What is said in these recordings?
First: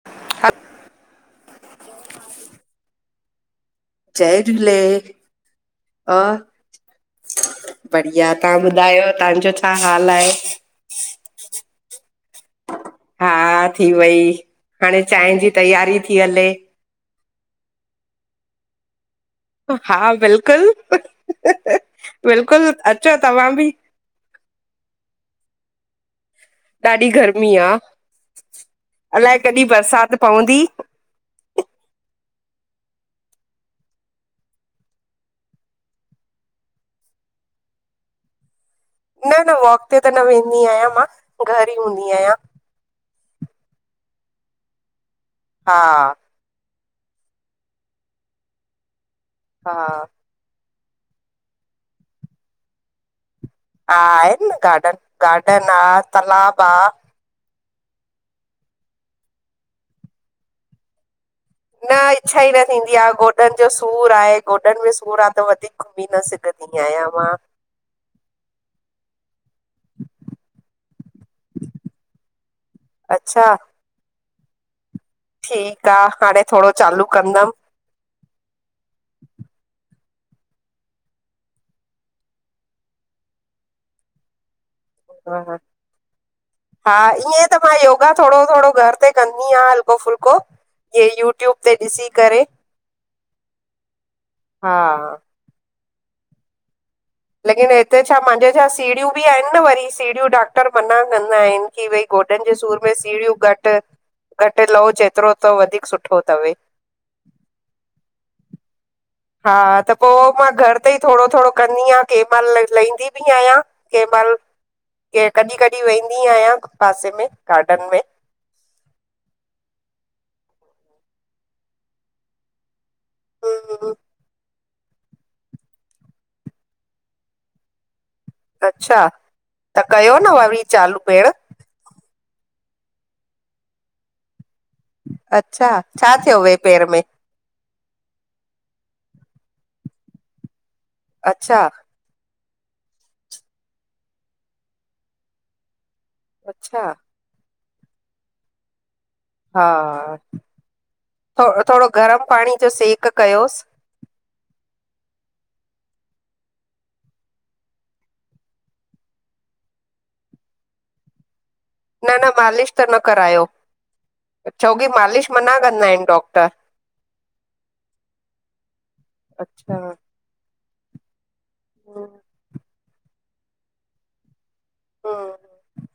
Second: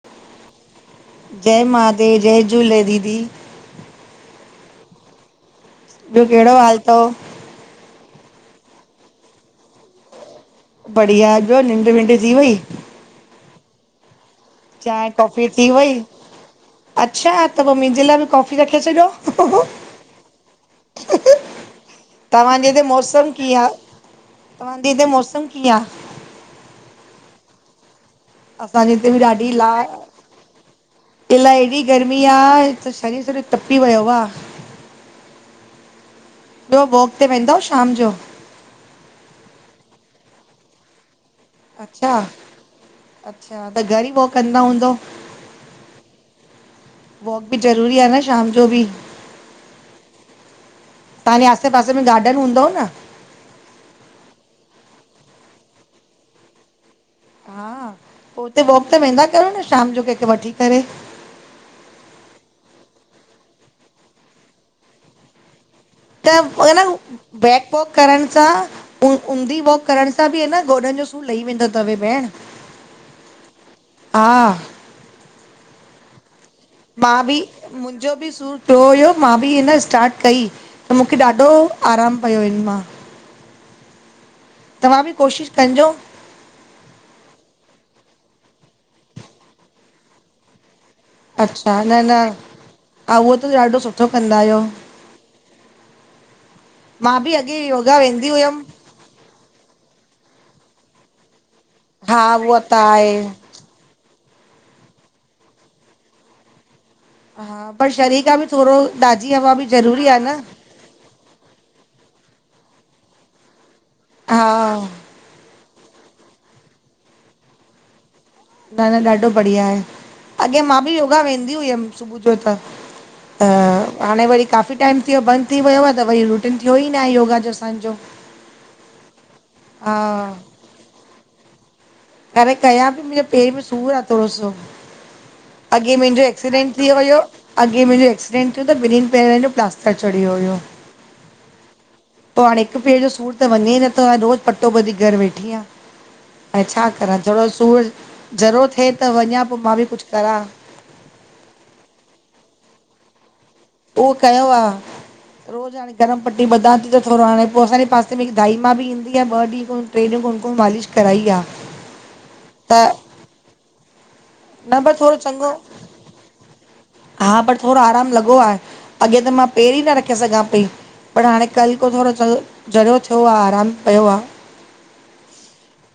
[unintelligible] जय मादेव जय झूले दीदी। जय झूले। ॿियो और कहिड़ो हाल तव? बढ़िया तव्हां ॿुधायो तव्हांजो छा हाल आहे? बढ़िया, अॼु निंढ विंढ थी वई? हा थी वई, हाणे चांहि कॉफी जी थी वई? तयारी थी हले। अच्छा, त पो मुंजे लाइ बि कॉफ़ी रखे छॾियो। हा बिल्कुलु, तव्हांजे बिल्कुलु अचो तव्हां बि। तवां धे मौसम किय आ? ॾाढी गर्मी आ, असांजे हिते बि अलाए कॾहिं बरसात पवंदी। इला एॾी गर्मी आ त शरीर सॼो टपी वियो आ। ॿियो वॉक ते वेंदव शाम जो? न न वॉक ते त न वेंदी आयां मां। घर ई अच्छा, हूंदी आहियां अच्छा त घर ई मों कंदा हूंदव? हा, वॉक बि ज़रूरी आ न शाम जो बि। हा, तव्हां जे आसे पासे में गार्डन हूंदव न। हां आहे न गाडन, गाडन आ तालाब आ। हा, पो हुते वॉक त वेंदा कयो न शाम जो कंहिंखे वठी करे। न इच्छा ई न थींदी आहे, गोॾनि जो सूरु आहे गोॾनि में सूर आहे त वधीक त अ सिगंदी न आयां मां। बैक पॉक करण सां ऊ ऊंधी वॉक करण सां बि आ न गोॾनि जो सूरु लही वेंदो तव भेण। अच्छा। हा, ठीकु आ हाणे थोरो चालू कंदम। मुंजो बि सूर थियो हुयो मां बि इन स्टाट कई। त मूंखे ॾाढो आरामु पियो इन मां। तव्हां बि हा कोशिशि कजो। हा ईअं त मां योगा थोरो थोरो घर ते कंदी आहियां हलको फुल्को। इअं यूट्यूब ते अच्छा न ॾिसी न करे। हा उहो त ॾाढो सुठो कंदा आहियो मां बि अॻे लेकिन योगा हिते छा वेंदी मांजे घरु हुयमि छा सीढ़ियूं बि आहिनि न वरी सीढ़ियूं डॉक्टर मना कंदा आहिनि। थी वई हा गोॾनि जे उहा त सूर में आहे सीड़ियूं घटि, घटि लओ जेतिरो त वधीक सुठो तवे। हा पर शरी खां बि थोरो ताजी हवा बि ज़रूरी आ न। उत ई थोरो थोरो कंदी आहियां केहिं महिल लहंदी बि आहियां केहिं महिल। हा। के कॾहिं कॾहिं वेंदी आहियां पासे में गार्डन में। न न ॾाढो बढ़िया आहे अॻियां मां बि योगा वेंदी हुयमि सुबुह जो त। त हम्म हाणे वरी काफ़ी टाइम थियो बंदि थी वियो आ त वरी रुटीन थियो ई न आ योगा जो असां जो। अच्छा त कयो न वरी चालू भेण। अरे कयां पई मुंहिंजे पेर में सूर आह थोरो सो। अच्छा अॻे छा मुंहिंजो थियो वे एक्सीडेंंट पेर थी में वयो। अॻे मुंहिंजो एक्सीडेंट थियो त ॿिनहिनि पेरनि जो प्लास्टर चढ़ियो हुयो। अच्छा। पो हाणे हिकु पेर जो सूरु त वञे ई नथो हाणे रोज पटो बधी घरु वेठी आहियां। ऐं अच्छा छा करां थोरो सूर ज़रो थिए। त वञा पोइ हा मां बि कुझु करां थो थोरो गरम पाणी जो सेक कयोसि। उहो कयो आ। ह गरम पटी ॿधां थी त थोरो हाणे पो असांजे पासे में हिकु दाईमा बि ईंदी आ ॿ ॾींहं टेन गनकु [unintelligible] मालिश कराई आ। न न मालिश त न करायो, छो न की पर थोरो मालिश चङो मना कंदा आहिनि डॉक्टर। हा पर थोरो आरामु लॻो आहे अॻे त मां अच्छा पेरी ई न हम्म, रखे रखे सघां पई पर हाणे कल्ह को थोरो ज़रियो थियो आ आरामु पयो आ। हा।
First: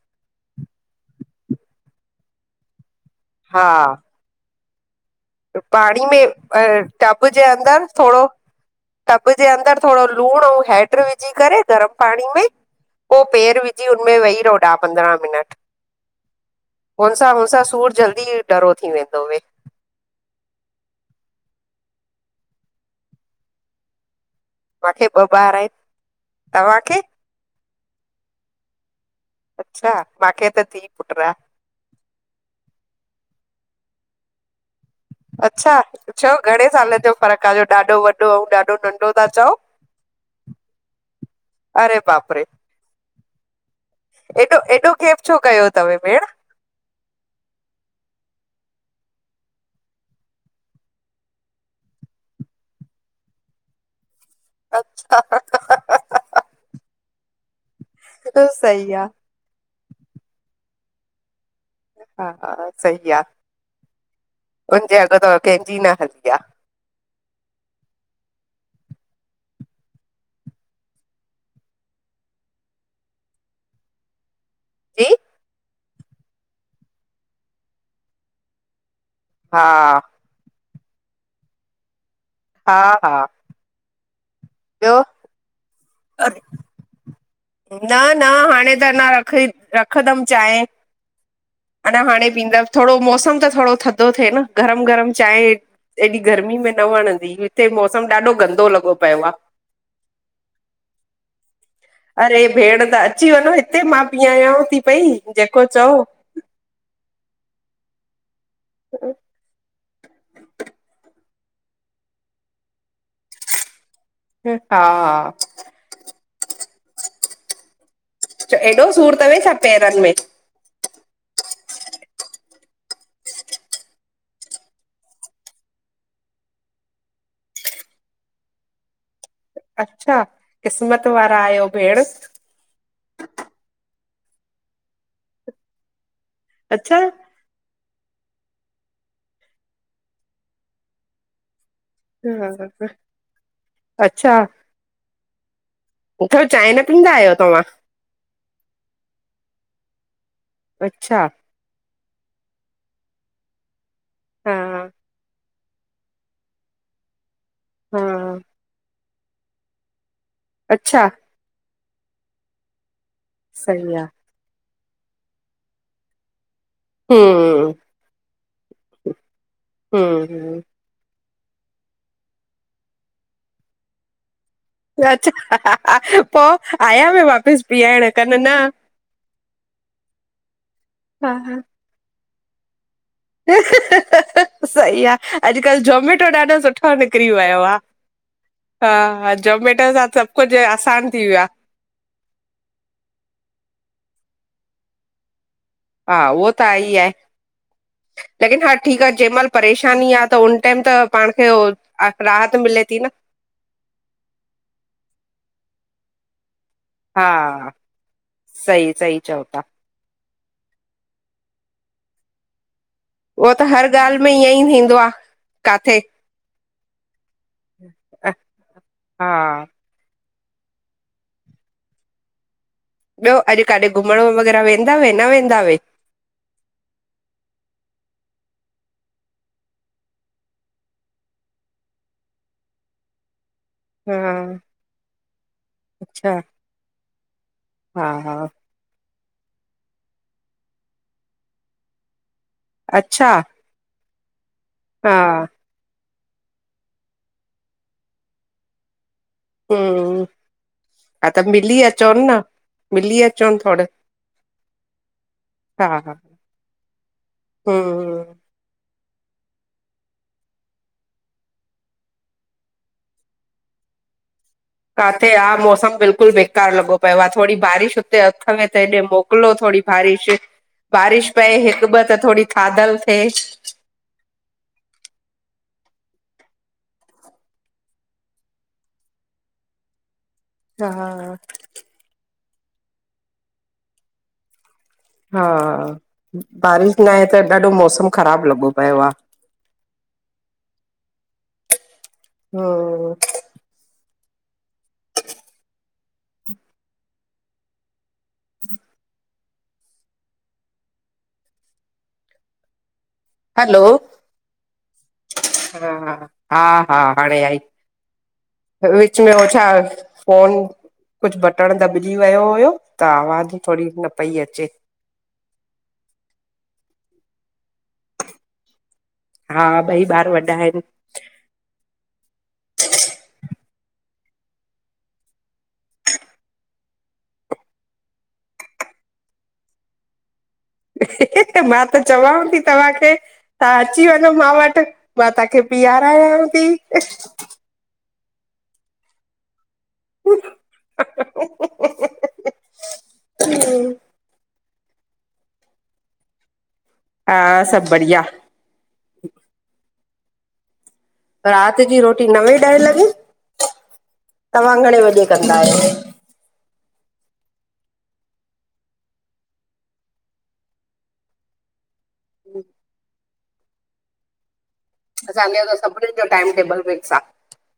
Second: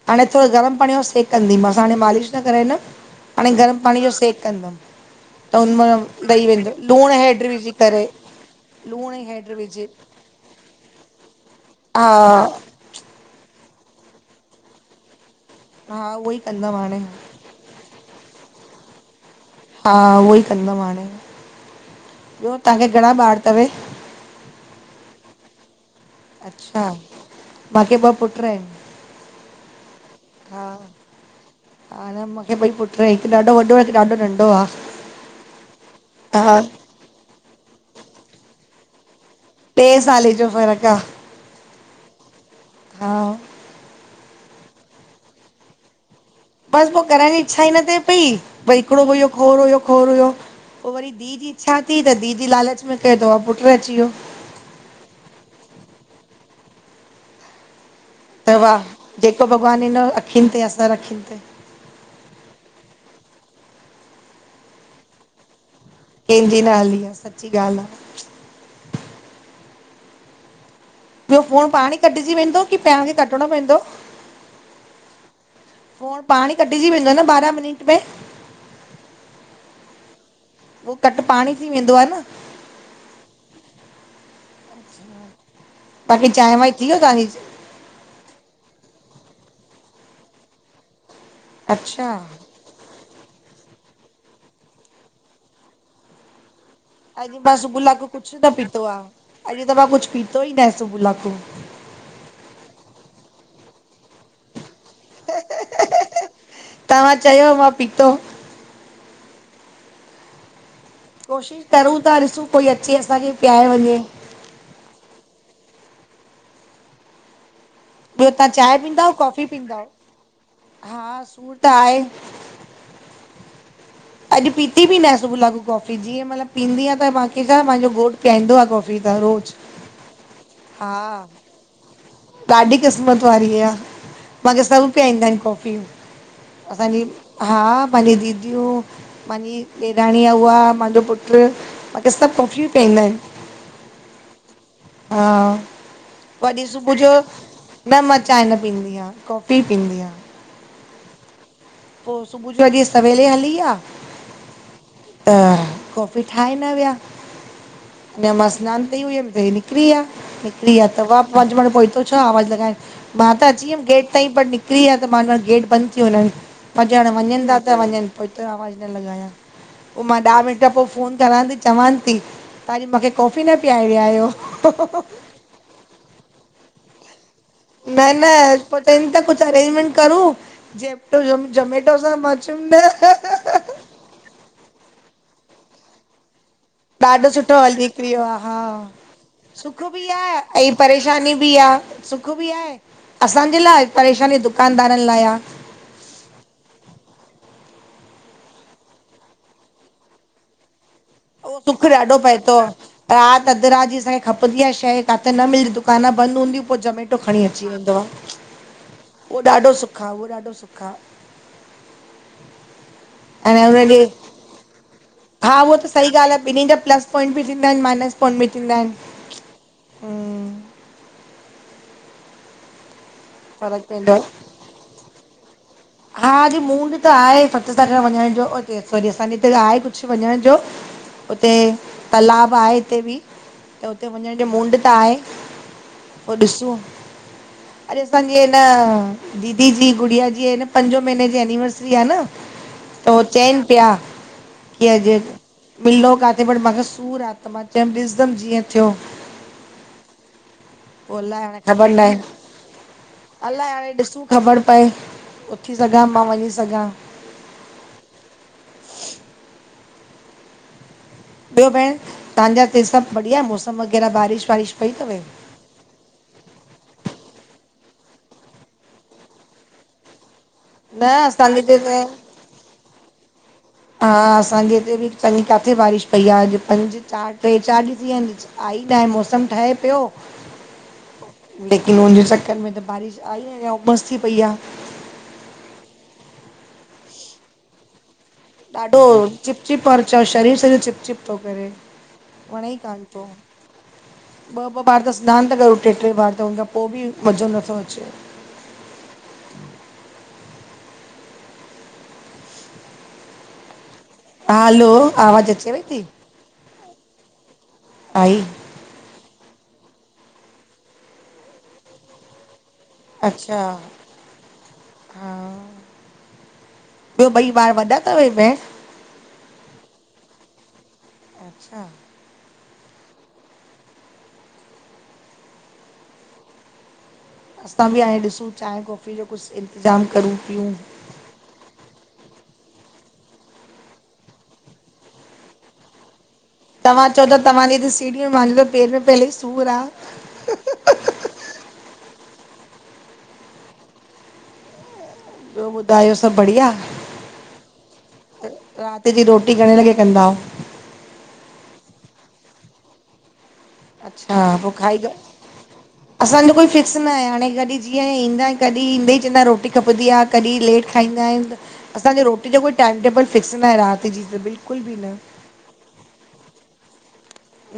हाणे थोरो गरम पाणीअ जो सेक कंदीमासां हाणे मालिश न कराईंदमि। हाणे हा गरम पाणी जो सेक कंदमि। त हुन मां पाणी में ॾेई अ वेंदो लूणु टब जे हेडु विझी अंदरि करे थोरो लूणु ऐं टब जे हेडु अंदरि विझी थोरो लूणु अऊं हैड विझी करे गरम हा पाणी में पो पेर विझी हुनमें वही रहो ॾाह पंद्रहं मिनट। हा उहो ई कंदमि हाणे हुनसां हुन सां सूर जल्दी डरो थी वेंदवे। हा उहो ई कंदमि हाणे, ॿियो तहांखे घणा ॿार तवे? मांखे ॿ ॿार आहिनि। अच्छा तव्हांखे मांखे ॿ पुट आहिनि। अच्छा मांखे त धी पुटु आ। ह न मांखे ॿई पुटु हिकु ॾाढो वॾो आ, हिकु ॾाढो नंढो आ। अच्छा छो हा घणे साल जो फ़र्क़ु आ जो ॾाढो वॾो ऐं ॾाढो नंढो ता चओ? टे साले जो फ़र्क़ु आ। अरे बाप रे! हा। एॾो एॾो गेप छो कयो तवे भेण। बस पो करण जी इच्छा ई न थिए पई, भई हिकिड़ो हो खोर हुयो खोर हुयो पो वरी धी धी जी ईछा थी त धी जी लालच में कयो त पुटु अची वियो। अच्छा। त वाह सही आ जेको भॻवानु ॾिनो अखियुनि ते सर अखयुंनि ते। हा हा सही आ हुनजे अघ त कंहिंजी न हल कंहिंजी ना हली आ सची ॻाल्हि आ ॿियो फोन पाणी कटिजी वेंदो की पां खे कटिणो पवंदो? जी फोन पाण ई कटिजी वेंदो न ॿारहां मिनट में हा उहो कटि पाणे ई थी वेंदो आ न हा हा ॿियो बाक़ी अरे, चांहि वांहि थीयव तव्हांजी? न न हाणे त अञा रखइ रखंदमि चाहि अञा अच्छा, हाणे पींदंम थोड़ो मौसम त थोड़ाो थधो थिए न गरम गरम चांहि हेएॾी गर्मी में न वणंदी अॼु मां हिते मौसम ॾाढो गंदो लॻो पियो आ ्ज त मांकुझु पीतो ई न आए सुबुह खां पो अरे भेण त अची वञो हिते मां पीआहांव थी पई जेको चओ तव्हां चयो मां पीतो [unintelligible] कोशिशि करूं था ॾिसूं कोई अचे असांखे पिआाए वञे हां हां ॿियो तव्हां चओ, चांय एॾो पींदव सूर अथव कॉफ़ी छा पींदव पेरनि में हा सूरु त आहे। अॼु पीती बि न आ सुब लाॻू कॉफ़ी, जीअं मतलबु पींदीय आ त्ह मांखे छा, पंहिंजो घोट पीआईंदो आहे कॉफ़ी त रोज़। अच्छा हा, क़िस्मत वारा आहियो भेण। ॾाढी क़िस्मत वारी आ, मांखे सब पियारिंदा आहिन कॉफ़ी। अच्छा असांजी हा पाहिंजी दीदियूं, महिंजी ॾेराणी आ उहा मांजो पुट बियो छा नत अच्छा। हा घर वरी चांय न सुबुह जो पीअंदा आहियो तव्हां? न मां चांय न पींईदी आयां, कॉफ़ी हि पींयदी आयां। अच्छा पो सुबुह जो अॼु ही सवेल इ हली व्या। हा आ हा आ कॉफी ठाहे न विया, हा अञा मां स्नान ते ही हुयम त हेनिकरी व्या, निकरि व्या त अच्छा वाज पाण हुतो छा आवाज़ लॻाए मां त अची वियमि सही आहे गेट ताईं पर निकिरी विया त मां चयो गेट बंदि थी वञनि। मां चयो हाणे वञनि था हम्म त वञनि, पो एतिरो आवाज़ु न लॻाया, पो मां ॾह हम्म मिंट पो फोन करां थी, चवांन थी, तां अॼु मूंखे कॉफ़ी न पीआरे विया आयो। घरअच पो आया वा वापिस? न न पो चयंता कुछ अरेंजमेंट करू? जेप्टो हा जामे जाोमेट ोसा माचयंम न ह ह सही आ, अॼुकल्ह जोमेटो ॾाढो सुठो ॾाढो निकिरी वियो सुठो आहे हल निकिरियो आ हा हा सुख जोमेटो बि सां आ सभु कुझु ऐं आसान थी परेशानी वियो बि आ। सुख बि आहे असांजे लाइ परेशानी दुकानदारनि लाय आ। हा उहो त आहे ई आहे। लगे तो हा ठीकु आ, जंहि महिल परेशानी आ, त उन टाइम त पाण खे उ उहो दुख आ- ॾाढो पए थो, राहत मिले थी न। राति अधु राति जी सई खपंदी आ शेइ, काथे न मिलंदी, दुकान बंदि हूंदी पो ज़मेटो हा खणी अची वेदो आ, सही सही चओ उहो था, ॾाढो सु हा उहो ॾाढो सुख आ। वो त हर ॻाल्हि में ईअं ई थींदो आ काथे। बिनिन जा प्लस पाइंट ॿि थींदा हिनि, माइनस अ- पॉइंट ॿि थींदा हिन हा ॿियो अॼु फ़र्क़ु काथे पवंदो घुमण आहे -वुमण वेदा वे, न वेदाव? हा अॼु मूड़ त आहे सत्संग में वञण जो, सॉरी असांजे हिते आहे कुछ वञण जो। उते तलाब आहे हिते बि त हुते वञण जो हा मूड़़ त आहे, पो अच्छा ॾिसूं। अरे, हा असांजी हा हेन दीदी जी गुड़िया जी, अन पंजो महीने जी एनिवर्सरी आ, न त ओ अच्छा चेन पिया हा जे अॼ मिलो काथे, बट मां खे सूर आ त मां चयमि ॾिसंदमि जीअं थियो। हुं, हुं पो अलाए, हाणे ख़बर लए मिलीअ अलाए हाणे ॾिसूं ख़बर पए, उथी सघां मां वञी सघां। हुं हुं ॿियो भेणि, तांजा के सभु बढ़िया मौसम वग़ैरह बारिश बारिश काथे आ? मौसम बिल्कुलु बे कार लॻो पियो आ, थोड़ी बारिश हुते, थव में ते हेॾे मोकिलो थोड़ी बारिश न बारिश पए असांजे हिते हिकु ॿ त थोड़ी थादल थे हा असांजे हिते बि चङी काथे बारिश पई आ, अॼु पंज, चार टे, चार ॾींहु थी, विया आहिन। आई त आहे, मौसम ठहे पियो। त हा। लेकिन, उन जे चक्कर में त बारिश आई, ना उमस थी पई आ हा, बारिश न आहे, त ॾाढो मौसम ख़राब लगो। ॾाढो चिप- चिप ओ चओ, शरीर सॼो चिप -चिप थो करे, वणे ई कान हम्म थो। ॿ ॿ बार त सिनानु ता कर ट्रे ट्रे बार त हुन खां पो बि मज़ो नथो अचे। हलो हलो आवाज़ अचेवई हा थी। हा, हा हाणे आई आई विच में हो छा? फ़ोन, कुझु बटण दॿजी वयो हुयो? त आवाज़ अच्छा थोरी न पई अचे। हा ॿियो ॿई ॿारु वॾा तव भेणि हा ॿई ॿारु वॾा हिनि। अच्छा असां बि हाणे ॾिसूं चायं, कॉफ़ी जो कुझु इतिज़ाम करूं पियूं। हि, हि, ह, ह, मां त चवां थी तव्हांखे। तां अची वञो मां वटि, मां तांखे पी आरायांव ती। तव्हां चओ था, च तव्हांजे हिते सीड़ी में मान लो पेैंर में पहिले सूर आ। [unintelligible] ॿियो ॿुदायो सब बढ़िया? हा सब बढ़िया। रात जी रोटी घणे लॻे कंदाओ? रात जी रोटी नवे ॾह लॻे अच्छा पोइ तव्हां खाई घणे करे? वजे कंदा आहियो? असांजो कोई फ़िक्स न आहे हाणे कॾहिं जीअं ईंदा कॾहिं ईंद ई चवंदा रोटी खपंदी आ। कॾहिं लेट खाईंदा आहिन त असांजो रोटी जो कोई टाइम टेबल फ़िक्स न आहे रात जी त बिल्कुल भी न। असांजो सभिनिन जो टाइम टेबल फिक्स आ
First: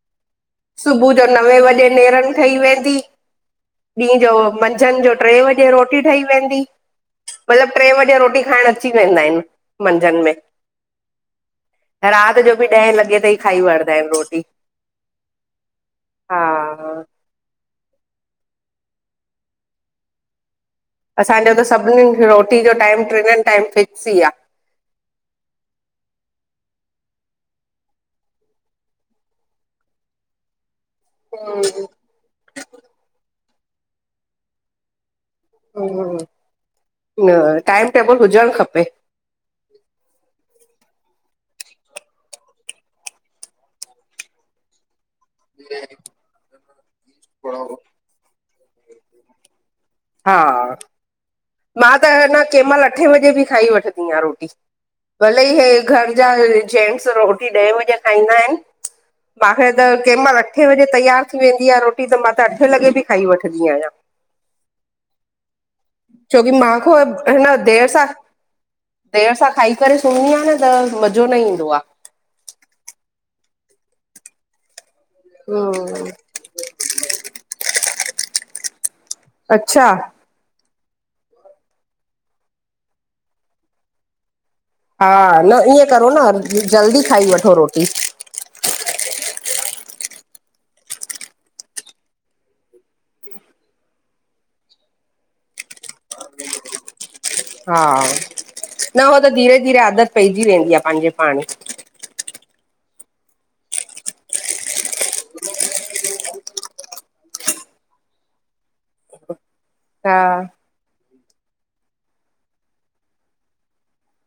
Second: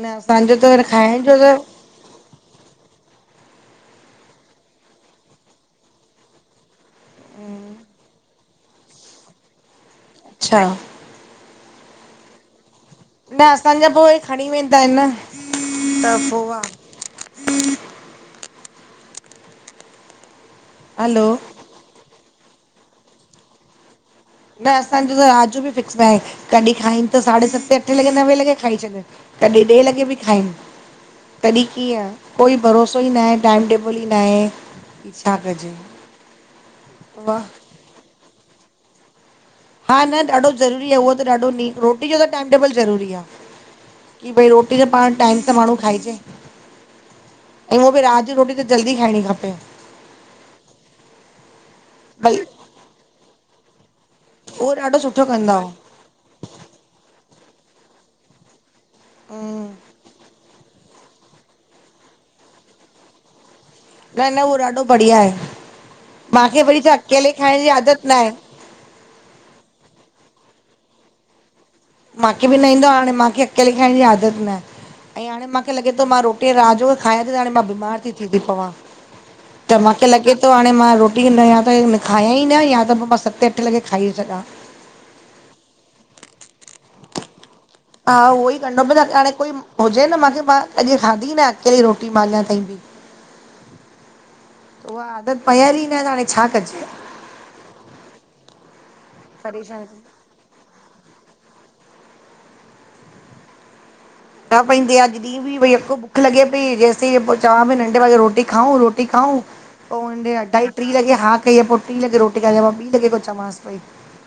न असांजो त सुबुह खाएण जो त नवे वजे नेरन ठही वेंदी। ॾीं जो मंझंन जो टे वॻे रोटी ठही वेंदी। मतिलब टे वजे रोटी खाएण अची वेंदा आहिन मंझंन में। हा रात जो बि ॾह लॻे। न खाई असांजा वठदा पो आहिन हे रोटी खणी वेंदा आहिन न त हा पो आ हलो असांजो त सभिनीन रोटी जो टाइम टेबल टिनिन टाइम फिक्स ई आ। न असांजो त रात जो बि फिक्स नाहे कॾहिं खाइन त साढे सते अठे लॻे नवें लॻे खाई छॾन। कॾी ॾे लॻे बि खाइन। तॾहिं कीअं कोई भरोसो ई न आहे टाइम टेबल ई न आहे। छा कजे वा न टाइम टेबल हुजण खपे। हा न ॾाढो ज़रूरी आ उहो त ॾाढो न रोटी जो त टाइम टेबल ज़रूरी आ। की भई रोटी त पाण टाइम सां त माण्हू खाइजे अई हूअ भी रात जी रोटी त जल्दी खाइणी खपे। हा मां त अ भई न कें महिल अठे वजे भी खाई वठंदी आ रोटी। उहो ॾाढो सुठो भले ई कंदा हे हो घर जा जेनस रोटी ॾे बजे खाईंदा आहिन। माखे त कें महिल अठे बजे तयार थी वेंदी आ रोटी त मां त अठे लॻे बि खाई वठंदी आहियां। न न उहो ॾाढो बढ़िया आहे। छोकी मांखे मां वरी छा खां अकेले हन खाइण जी देर आदत सां। न आहे देर सां खाई करे सुम्हंदी आहियां न त मज़ो न ईंदो आ। मांखे बि न ईंदो आ हाणे मांखे अकेले खाएण जी आदत न आहे ऐं हाणे मांखे लॻे थो मां रोटी टे राजू खे खाइ त हाणे मां बीमार ती थी पवां त अच्छा मांखे लॻे! त हाणे मां रोटी न या त खायां ई न या त पोइ मां सते अठे लॻे खाई सघां। हा न ईअं करो न जल्दी खाई वठो रोटी। हा उहो ई करनो पेंदो अॻया हाणे कोई हुजे मांखे मां अॼ खाधी न अकेली रोटी मां अञा ताईं। उहा आदत पयल ई न त हाणे छा कजे। हा न हो त धीरे धीरे परेशान आदत पइजी वेंदी आ पंहिंजे पाड़े। न पेंअदी आ दीदी। बि भई यको भुख लॻे पई जेसे पो चवां पई नंढे वे रोटी खाऊं रोटी खाऊं। पो हा हुने अढाई टी लॻे हा कई पो टीं लॻे रोटी खाई मां ॿीं लॻे को चमांस पई।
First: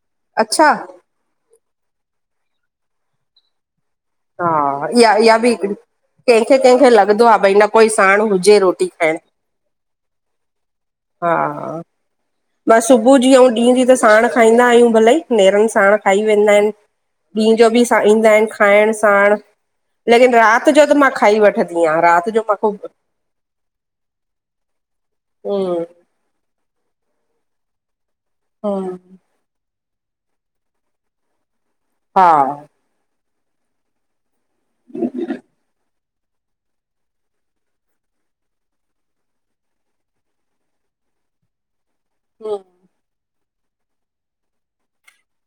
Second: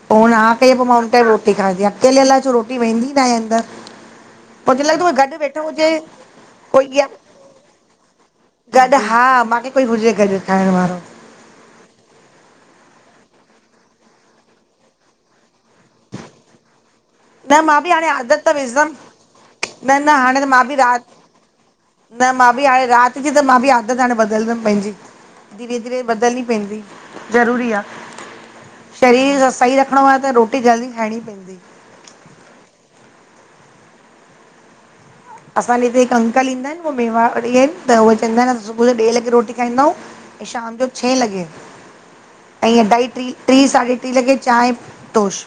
पो हुन हा अच्छा कई पो मां हुन टाइम रोटी खादी अकेले आलाए छो रोटी वेंदी न आहे अंदर। हा मूंखेे लॻंदो इहा गॾ इहा बि वेठो हिकड़ी हुजे। कंहिंखे कोई कंहिंखे इअं लॻदो आ भई न कोई साण हुजे रोटी गॾु खाएण! हा मूंखे कोई हुजे गॾु खाइण वारो हा [inaudible] ॿ सुबुह जी अंऊँ ॾींहं जी त साण खाईंदा आहियूं भलेई, नेरनि साण खाई वेंदा आहिनि ॾींह न जो मां बि स हाणे ईंदा आदत आहिनि त खाइण विझंदमि साण न न लेकिन हाणे त राति बि जो त मां खाई वठंदी आहियां राति जो मां को बस हाणे बदिलंदमि पंहिंजी कोन्हे बदलनी पईंदी, ज़रूरी आ हम्म शरीर स सही रख रखिणो आहे त रोटी जल्दी खाइणी पेईंदी हा [unintelligible] असांजे हिते हिकु अंकल ईंदा आहिनि उहे मेवाड़ी आहिनि त उहे चईंदा आहिनि सुबुह जो ॾेें लॻे रोटी खाईंदाऊं ऐं शाम जो छेंह लॻे अंईं अढाई ट्री, ट्री साढे ट्री लॻे चांहि टोश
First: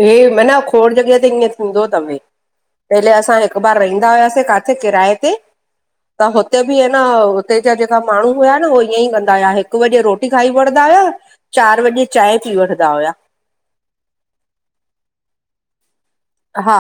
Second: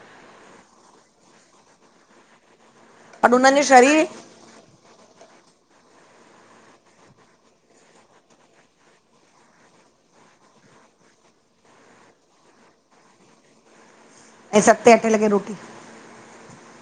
हे मना खोड़ जॻह ते ईअं थींदो थवेइ पहले पर असां हिकु उन्हनि जो बार शरीर रहंदा हुयासीं का थे किराए ते त हुते बि ह ना हुते जा जेका माण्हू हुया न हो ईअं ई कंदा हुया हिकु बजे रो टी खाई वठदा हुया, चार बजे चांहिं पी वठदा हुया ऐं सते अठे लॻे रोटी हा